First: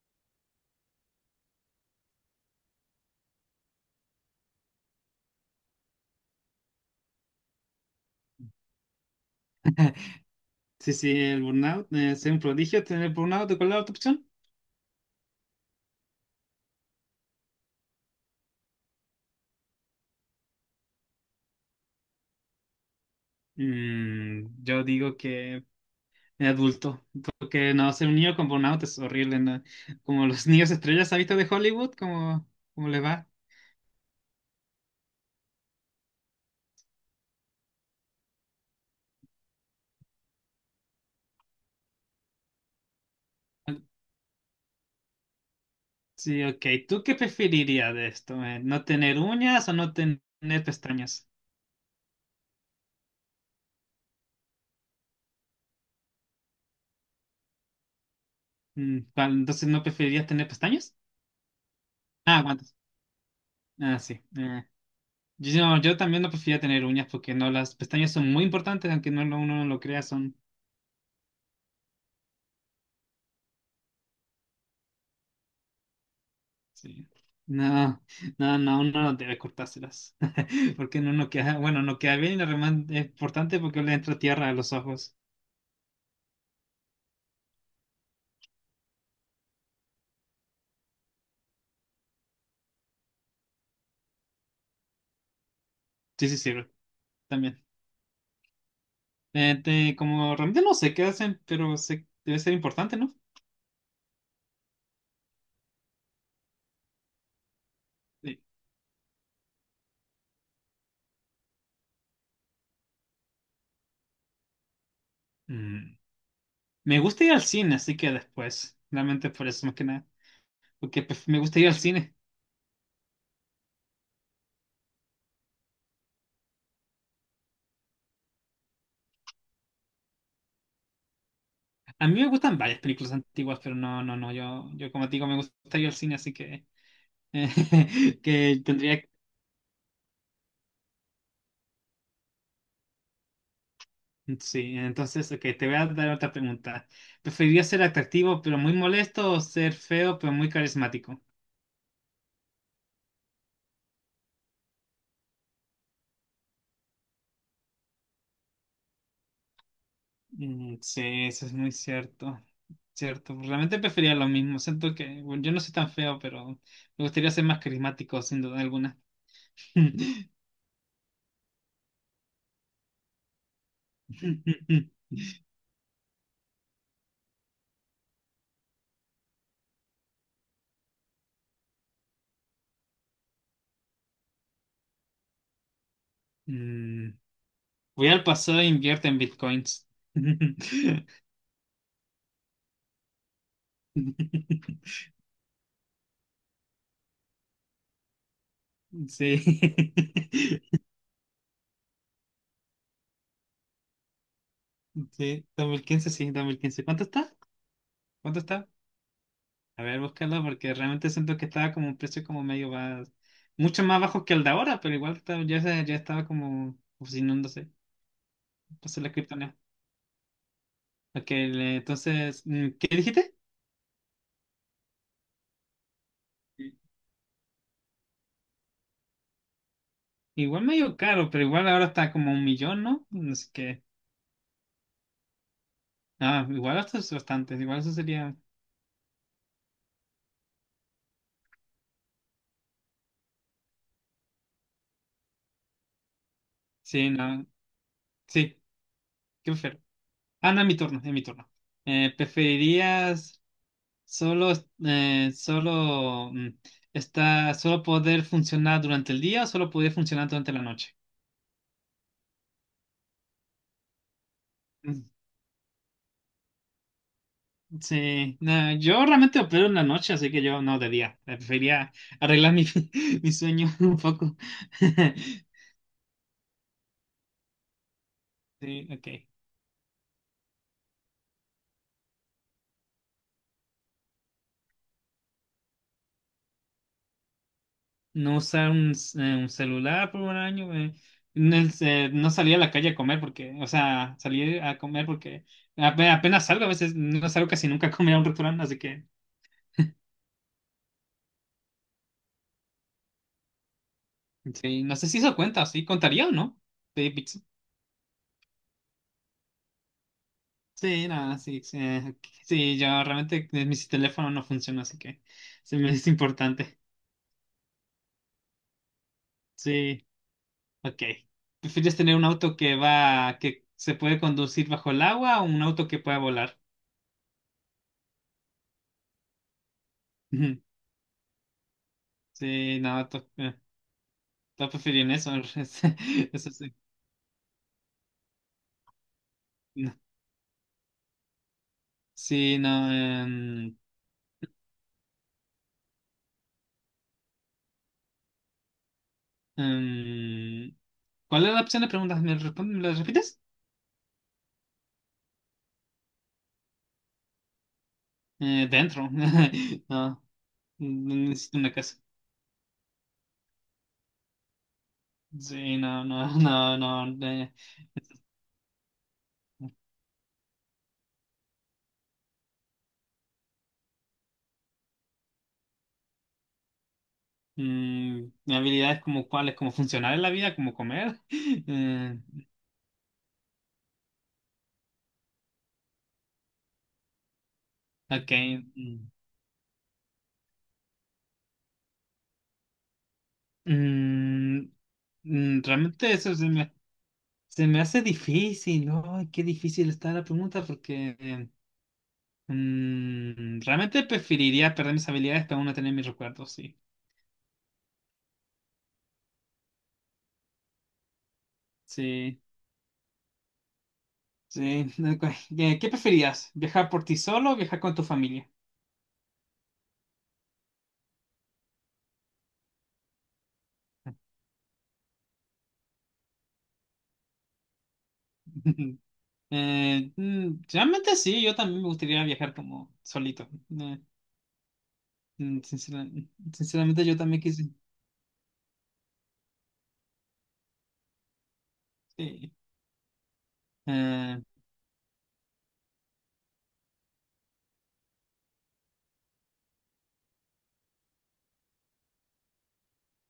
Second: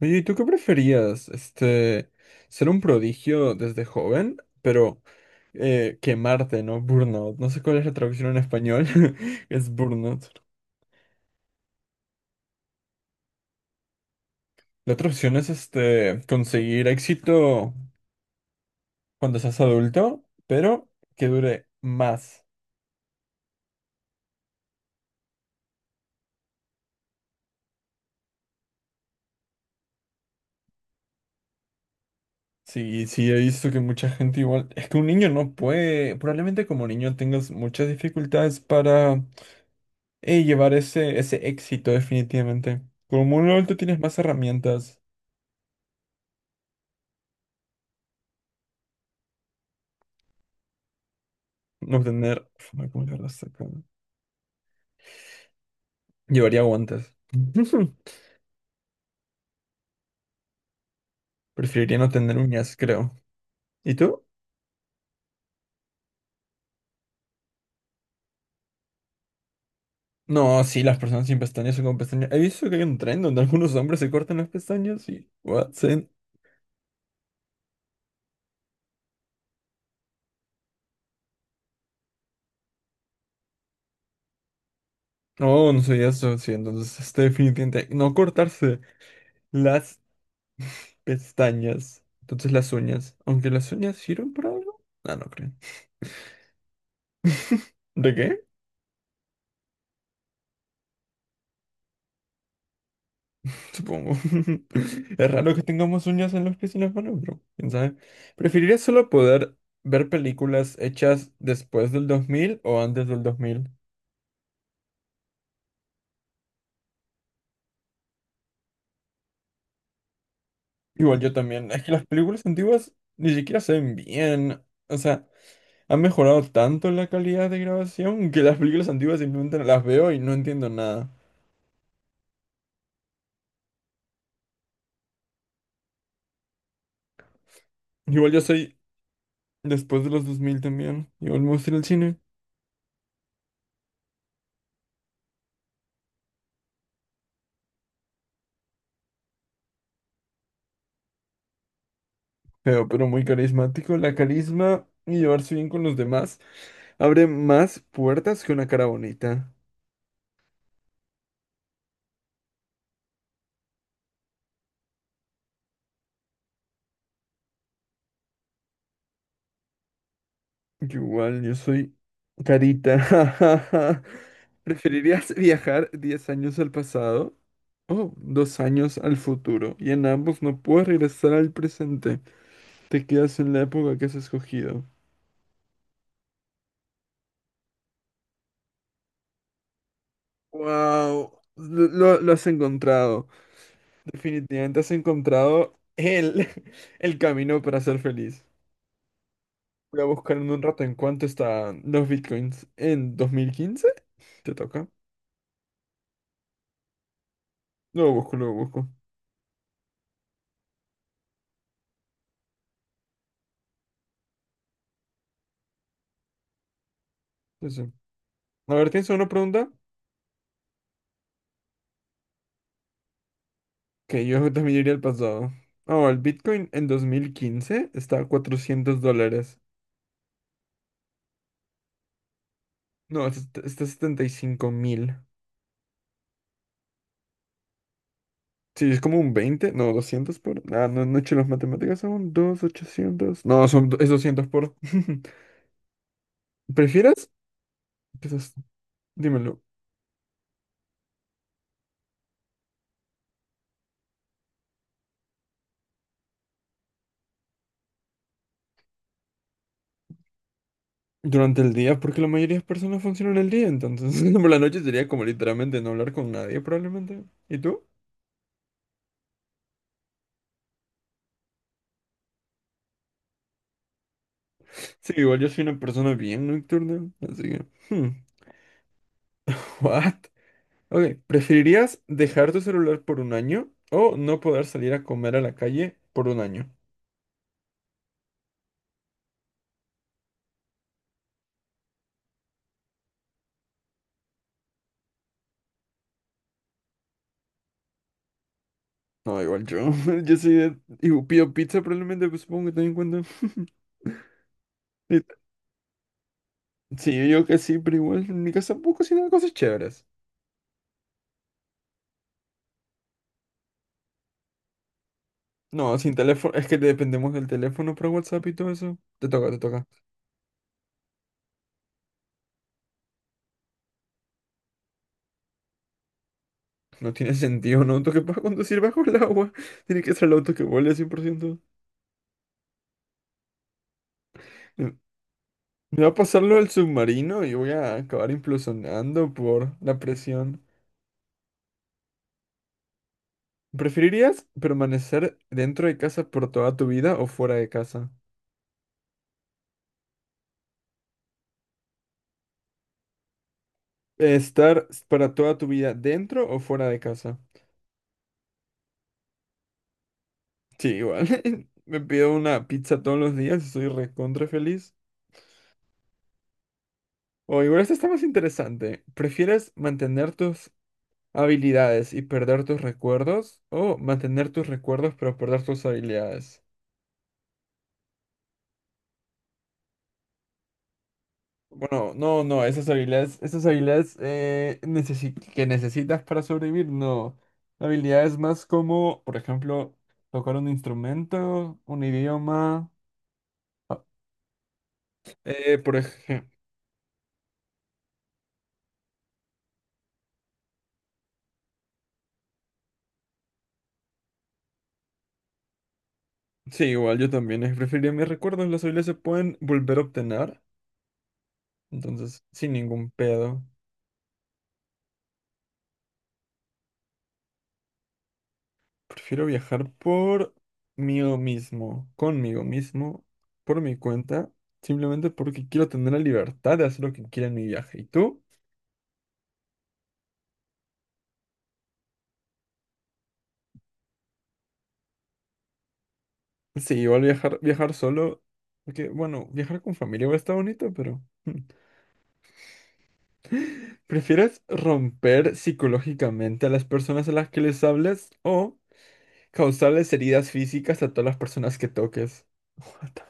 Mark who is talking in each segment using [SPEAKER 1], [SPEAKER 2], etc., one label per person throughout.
[SPEAKER 1] Oye, ¿y tú qué preferías? Ser un prodigio desde joven, pero quemarte, ¿no? Burnout. No sé cuál es la traducción en español. Es burnout.
[SPEAKER 2] Sí, sí, el burnout, ser un prodigio, tener burnout, ¿cuál es la otra opción?
[SPEAKER 1] La otra opción es conseguir éxito cuando seas adulto, pero que dure más.
[SPEAKER 2] Mm, yo digo que el adulto, porque no, ser un niño con burnout es horrible, ¿no? Como los niños estrellas, ¿has visto de Hollywood? ¿Cómo, cómo le
[SPEAKER 1] Sí,
[SPEAKER 2] va?
[SPEAKER 1] sí, he visto que mucha gente igual. Es que un niño no puede. Probablemente como niño tengas muchas dificultades para llevar ese éxito, definitivamente. Como un adulto tienes más herramientas.
[SPEAKER 2] Sí, ok, ¿tú qué preferirías de esto? ¿Eh? ¿No tener uñas o no tener pestañas?
[SPEAKER 1] No tener. Ay, ¿cómo llegar hasta acá? Llevaría guantes.
[SPEAKER 2] Mm, ¿cuál? Entonces, ¿no preferirías tener pestañas?
[SPEAKER 1] Preferiría no tener
[SPEAKER 2] Ah, ¿cuántas?
[SPEAKER 1] uñas, creo. ¿Y
[SPEAKER 2] Ah, sí.
[SPEAKER 1] tú?
[SPEAKER 2] Yo también no prefería tener uñas porque no, las pestañas son muy importantes, aunque uno no lo crea, son.
[SPEAKER 1] No, sí, las personas sin pestañas o con pestañas. He visto que hay un tren donde algunos hombres se cortan las pestañas y. What? Sí.
[SPEAKER 2] Sí. No, no, no, uno no debe cortárselas. Porque no nos queda, bueno, no queda bien y además es importante porque le entra tierra a los ojos.
[SPEAKER 1] No, no soy eso. Sí, entonces definitivamente. No cortarse las pestañas. Entonces las uñas. Aunque las uñas sirven para algo. Ah, no creo.
[SPEAKER 2] Sí, sí, sirve también.
[SPEAKER 1] ¿De qué?
[SPEAKER 2] Como realmente no sé qué hacen, pero debe ser importante, ¿no?
[SPEAKER 1] Supongo. Es raro que tengamos uñas en los pies y en las manos, pero quién sabe.
[SPEAKER 2] Sí.
[SPEAKER 1] ¿Preferirías solo poder ver películas hechas después del 2000 o antes del dos mil?
[SPEAKER 2] Mm. Me gusta ir al cine, así que después. Realmente por eso más que nada. Porque
[SPEAKER 1] Igual
[SPEAKER 2] pues,
[SPEAKER 1] yo
[SPEAKER 2] me gusta ir
[SPEAKER 1] también.
[SPEAKER 2] al
[SPEAKER 1] Es que las
[SPEAKER 2] cine.
[SPEAKER 1] películas antiguas ni siquiera se ven bien. O sea, ha mejorado tanto la calidad de grabación que las películas antiguas simplemente no las veo y no entiendo nada.
[SPEAKER 2] A mí me gustan varias películas antiguas, pero no, no, no. Yo como te digo, me gusta ir al cine, así que,
[SPEAKER 1] Igual yo
[SPEAKER 2] que
[SPEAKER 1] soy
[SPEAKER 2] tendría.
[SPEAKER 1] después de los 2000 también. Igual me gusta ir al cine.
[SPEAKER 2] Sí, entonces, ok, te voy a dar otra pregunta. ¿Preferirías ser atractivo pero muy molesto o ser feo pero muy carismático?
[SPEAKER 1] Feo, pero muy carismático. La carisma y llevarse bien con los demás abre más puertas que una cara bonita.
[SPEAKER 2] Mm, sí, eso es muy cierto. Cierto, realmente prefería lo mismo. Siento que, bueno, yo no soy tan feo, pero me gustaría ser más carismático, sin duda alguna.
[SPEAKER 1] Yo igual, yo soy carita. ¿Preferirías viajar 10 años al pasado o 2 años al futuro? Y en ambos no puedes regresar al presente. Te quedas en la época que has escogido.
[SPEAKER 2] Mm, voy al pasado e invierto en bitcoins.
[SPEAKER 1] Wow, lo has encontrado. Definitivamente has encontrado el, el camino para ser feliz.
[SPEAKER 2] Sí.
[SPEAKER 1] Voy a buscar en un rato en cuánto están los bitcoins. ¿En 2015 te toca?
[SPEAKER 2] Sí, 2015, sí, 2015. ¿Cuánto está?
[SPEAKER 1] Luego busco,
[SPEAKER 2] ¿Cuánto
[SPEAKER 1] luego
[SPEAKER 2] está?
[SPEAKER 1] busco.
[SPEAKER 2] A ver, búscalo porque realmente siento que estaba como un precio como medio más, mucho más bajo que el de ahora, pero ya, ya estaba como obsidiándose.
[SPEAKER 1] Sí, sí. A ver,
[SPEAKER 2] Entonces
[SPEAKER 1] ¿tienes
[SPEAKER 2] la
[SPEAKER 1] alguna
[SPEAKER 2] criptonea.
[SPEAKER 1] pregunta?
[SPEAKER 2] Ok, entonces, mm, ¿qué dijiste?
[SPEAKER 1] Que yo también iría al pasado. Oh, el bitcoin
[SPEAKER 2] Sí.
[SPEAKER 1] en 2015 está a $400.
[SPEAKER 2] Igual medio caro, pero igual ahora está como un millón, ¿no?
[SPEAKER 1] No, es-
[SPEAKER 2] Así que,
[SPEAKER 1] está a 75.000.
[SPEAKER 2] ah, igual esto es bastante, igual eso sería,
[SPEAKER 1] Sí, es como un veinte. No, 200 por... Ah, no, no he hecho las matemáticas aún. Dos ochocientos. No, son, es 200 por...
[SPEAKER 2] sí,
[SPEAKER 1] ¿Prefieres?
[SPEAKER 2] no, sí,
[SPEAKER 1] Quizás,
[SPEAKER 2] qué
[SPEAKER 1] dímelo.
[SPEAKER 2] prefiero. Ah, no, es mi turno, es mi turno. ¿Preferirías solo, eh, solo mm, solo poder funcionar durante el día o solo poder funcionar durante la noche?
[SPEAKER 1] Durante el día, porque la mayoría de personas funcionan el día, entonces por la noche
[SPEAKER 2] Mm,
[SPEAKER 1] sería como literalmente no hablar con nadie probablemente. ¿Y tú?
[SPEAKER 2] sí, no, yo realmente opero en la noche, así que yo no de día. Prefería arreglar mi, mi sueño un poco.
[SPEAKER 1] Sí, igual yo soy una persona bien nocturna, así que... hmm,
[SPEAKER 2] Sí, ok.
[SPEAKER 1] what? Ok, ¿preferirías dejar tu celular por 1 año o no poder salir a comer a la calle por 1 año?
[SPEAKER 2] No usar un celular por un año. No salí a la calle a comer porque, o sea, salí a comer porque apenas salgo, a veces no salgo casi nunca a comer a un restaurante, así que.
[SPEAKER 1] No, igual yo, yo soy de... y pido pizza probablemente, pues, supongo que ten en cuenta.
[SPEAKER 2] Sí, no sé si
[SPEAKER 1] Y-
[SPEAKER 2] eso cuenta, sí, contaría o no. Sí,
[SPEAKER 1] sí,
[SPEAKER 2] pizza.
[SPEAKER 1] yo que sí, pero igual en mi casa puedo cocinar cosas chéveres.
[SPEAKER 2] Sí, no, sí, sí, sí, yo realmente mi teléfono no funciona, así que se me
[SPEAKER 1] No,
[SPEAKER 2] es
[SPEAKER 1] sin teléfono, es que
[SPEAKER 2] importante.
[SPEAKER 1] dependemos del teléfono para WhatsApp y todo eso. Te toca, te toca.
[SPEAKER 2] Sí, ok. ¿Prefieres tener un auto que va, que se puede conducir bajo el agua o un auto que pueda volar?
[SPEAKER 1] No tiene sentido un auto que pueda conducir bajo el agua. Tiene que ser el auto
[SPEAKER 2] Ujú.
[SPEAKER 1] que vuele 100%.
[SPEAKER 2] Sí, no, todos
[SPEAKER 1] Eh, Me
[SPEAKER 2] prefieren eso,
[SPEAKER 1] me va a pasar
[SPEAKER 2] eso
[SPEAKER 1] lo del
[SPEAKER 2] sí.
[SPEAKER 1] submarino y voy a acabar implosionando por
[SPEAKER 2] No.
[SPEAKER 1] la presión.
[SPEAKER 2] Sí, no.
[SPEAKER 1] ¿Preferirías permanecer dentro de casa por toda tu vida o fuera de casa?
[SPEAKER 2] Em, ¿cuál es la opción de preguntas? ¿Me, me la repites?
[SPEAKER 1] ¿Estar para toda tu vida dentro o fuera de casa?
[SPEAKER 2] Dentro. No.
[SPEAKER 1] Sí,
[SPEAKER 2] No
[SPEAKER 1] igual.
[SPEAKER 2] necesito una casa.
[SPEAKER 1] Me pido una pizza todos los días y soy recontra feliz.
[SPEAKER 2] Sí, no, no, no, no.
[SPEAKER 1] O igual esta está más interesante. ¿Prefieres mantener tus habilidades y perder tus recuerdos o mantener tus recuerdos pero perder tus habilidades?
[SPEAKER 2] Mm, mi habilidad es como cuál, es como funcionar en la vida, como comer.
[SPEAKER 1] Bueno,
[SPEAKER 2] Eh,
[SPEAKER 1] no, no, esas habilidades necesi- que necesitas para sobrevivir, no.
[SPEAKER 2] ok.
[SPEAKER 1] Habilidades más
[SPEAKER 2] mm,
[SPEAKER 1] como, por ejemplo, tocar un instrumento, un idioma. Ah,
[SPEAKER 2] mm,
[SPEAKER 1] por
[SPEAKER 2] realmente eso
[SPEAKER 1] ejemplo,
[SPEAKER 2] se me hace difícil, ¿no? Ay, qué difícil está la pregunta porque realmente preferiría perder mis habilidades para no tener mis recuerdos, sí.
[SPEAKER 1] sí, igual yo también preferiría mis recuerdos, las habilidades se pueden volver a obtener,
[SPEAKER 2] Sí,
[SPEAKER 1] entonces sin ningún pedo.
[SPEAKER 2] sí. Ok. ¿Qué preferirías? ¿Viajar por ti solo o viajar con tu familia?
[SPEAKER 1] Prefiero viajar por mí mismo, conmigo mismo, por mi cuenta, simplemente porque quiero tener la libertad de hacer lo que quiera en mi viaje. ¿Y tú?
[SPEAKER 2] Mm, realmente sí, yo también me gustaría viajar como solito. Eh, mm, sincera-
[SPEAKER 1] Sí,
[SPEAKER 2] sinceramente yo
[SPEAKER 1] igual
[SPEAKER 2] también
[SPEAKER 1] viajar,
[SPEAKER 2] quise.
[SPEAKER 1] viajar solo, porque bueno, viajar con familia igual está bonito, pero hmm.
[SPEAKER 2] Sí. Eh,
[SPEAKER 1] ¿Prefieres romper psicológicamente a las personas a las que les hables o causarles heridas físicas a todas las personas que toques? What the-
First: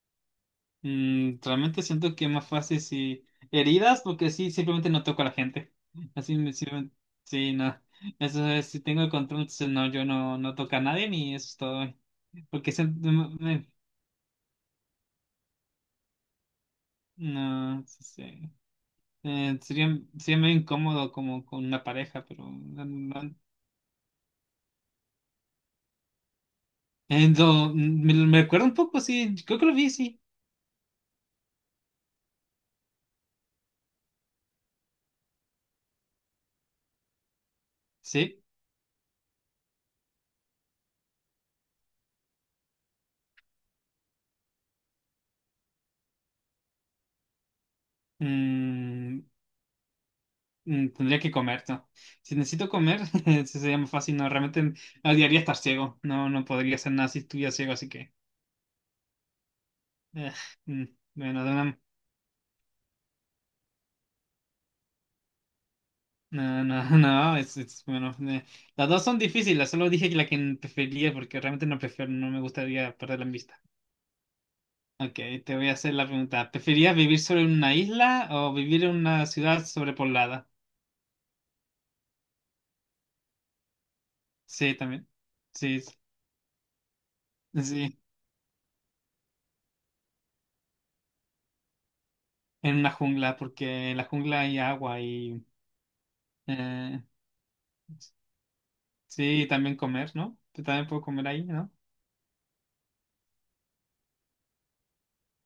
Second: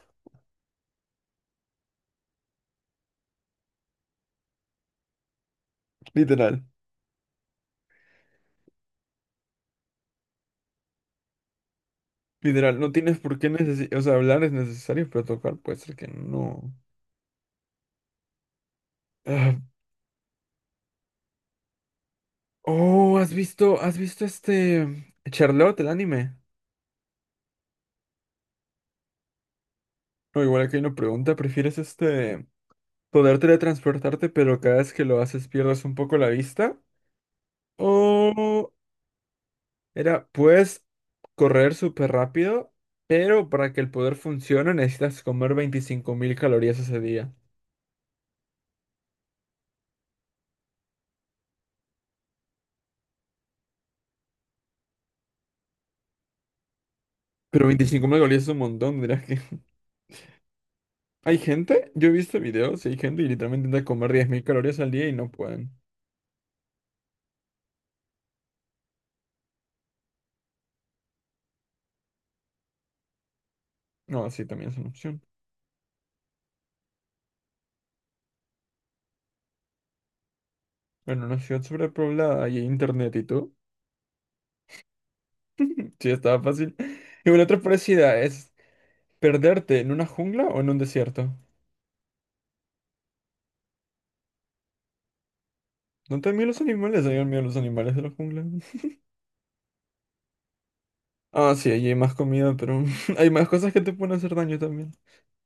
[SPEAKER 2] realmente siento que es más fácil si heridas, porque sí, simplemente no toco a la gente. Así me
[SPEAKER 1] literal,
[SPEAKER 2] sirven. Sí, no. Eso es, si tengo el control, entonces no, yo no, no toco a nadie ni eso es todo. Porque
[SPEAKER 1] literal,
[SPEAKER 2] se-
[SPEAKER 1] no tienes
[SPEAKER 2] me-
[SPEAKER 1] por qué
[SPEAKER 2] me-
[SPEAKER 1] necesitar, o sea, hablar es necesario, pero tocar puede ser que no.
[SPEAKER 2] no, sí, sí.
[SPEAKER 1] Ah,
[SPEAKER 2] Sería medio incómodo como con una pareja, pero no,
[SPEAKER 1] oh,
[SPEAKER 2] no.
[SPEAKER 1] has visto Charlotte, el anime?
[SPEAKER 2] No, me, me acuerdo un poco, sí. Creo que lo vi, sí.
[SPEAKER 1] No, igual aquí hay una pregunta, ¿prefieres poder teletransportarte pero cada vez que lo haces pierdes un poco la vista?
[SPEAKER 2] Sí.
[SPEAKER 1] O era, puedes correr súper rápido, pero para que el poder funcione necesitas comer 25.000 calorías ese día.
[SPEAKER 2] Mm, tendría que comer, ¿no? Si necesito comer, eso sería más fácil. No, realmente odiaría estar ciego. No, no podría hacer nada si estuviera
[SPEAKER 1] Pero
[SPEAKER 2] ciego, así
[SPEAKER 1] veinticinco
[SPEAKER 2] que.
[SPEAKER 1] mil calorías es un montón, dirás que...
[SPEAKER 2] eh, mm,
[SPEAKER 1] Hay
[SPEAKER 2] bueno,
[SPEAKER 1] gente, yo he visto videos, y hay gente que literalmente intenta comer 10.000 calorías al día y no pueden.
[SPEAKER 2] no, no, no, es- bueno, las dos son difíciles, solo dije que la que prefería porque realmente no prefiero, no me gustaría perderla en vista.
[SPEAKER 1] No, así también es una
[SPEAKER 2] Ok,
[SPEAKER 1] opción.
[SPEAKER 2] te voy a hacer la pregunta. ¿Preferías vivir sobre una isla o vivir en una ciudad sobrepoblada?
[SPEAKER 1] Bueno, una ciudad sobrepoblada y hay internet, ¿y tú?
[SPEAKER 2] Sí, también. Sí,
[SPEAKER 1] Sí, estaba fácil. Y una otra
[SPEAKER 2] sí,
[SPEAKER 1] parecida es perderte en una jungla o en un desierto.
[SPEAKER 2] en una jungla, porque en la jungla hay agua y
[SPEAKER 1] No te dan miedo los
[SPEAKER 2] eh,
[SPEAKER 1] animales, hay miedo los animales de la jungla.
[SPEAKER 2] sí, también comer, ¿no? Yo también puedo comer ahí,
[SPEAKER 1] Ah,
[SPEAKER 2] ¿no?
[SPEAKER 1] sí, allí hay más comida, pero hay más cosas que te pueden hacer daño también.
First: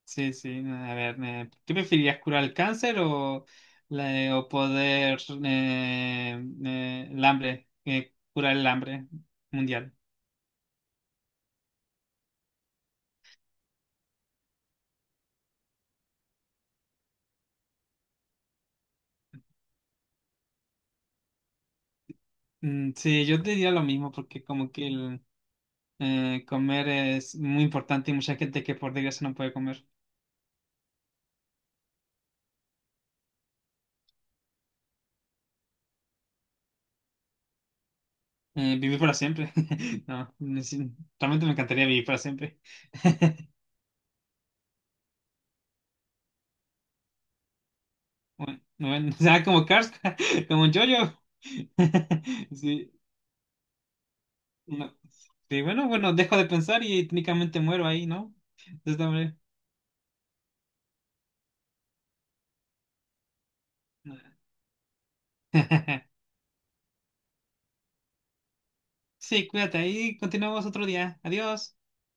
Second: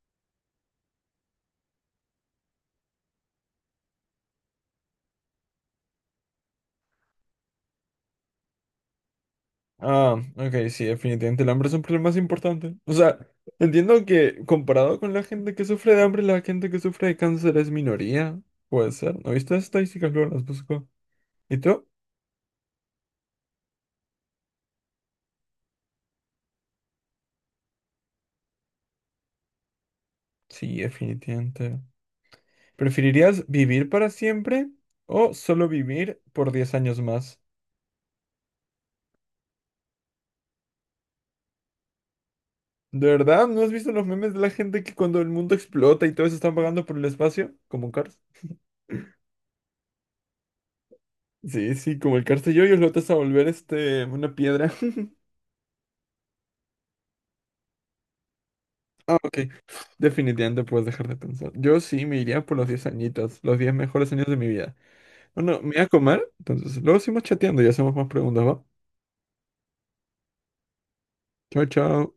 [SPEAKER 2] Sí, sí, a ver, ¿qué preferirías, curar el cáncer o, la- o poder curar el hambre mundial?
[SPEAKER 1] Ah, ok, sí, definitivamente el hambre es un problema más importante. O sea, entiendo que comparado con la gente que sufre de hambre, la gente que sufre de cáncer es minoría. Puede ser. ¿No viste las estadísticas? Luego las busco. ¿Y tú?
[SPEAKER 2] Mm, sí, yo te diría lo mismo, porque como que el comer es muy importante y mucha gente que por desgracia no puede comer.
[SPEAKER 1] Sí, definitivamente. ¿Preferirías vivir para siempre o solo vivir por 10 años más?
[SPEAKER 2] Vivir para siempre. No, sí, realmente me encantaría vivir para siempre.
[SPEAKER 1] ¿De verdad? ¿No has visto los memes de la gente que cuando el mundo explota y todos están vagando por el espacio? ¿Como un Cars?
[SPEAKER 2] Bueno, bueno, o sea, como Cars, como un yoyo.
[SPEAKER 1] Sí, sí, como el Cars te yo y lo
[SPEAKER 2] Sí,
[SPEAKER 1] vas a volver una piedra.
[SPEAKER 2] no. Sí, bueno, bueno, dejo de pensar y técnicamente muero ahí, ¿no? De esta
[SPEAKER 1] Ah,
[SPEAKER 2] manera.
[SPEAKER 1] ok. Definitivamente puedes dejar de pensar. Yo sí me iría por los 10 añitos, los 10 mejores años de mi vida. Bueno, me voy a comer, entonces luego seguimos chateando y hacemos más preguntas, ¿va?
[SPEAKER 2] Sí, cuídate ahí, continuamos otro día.
[SPEAKER 1] Chao,
[SPEAKER 2] Adiós.
[SPEAKER 1] chao.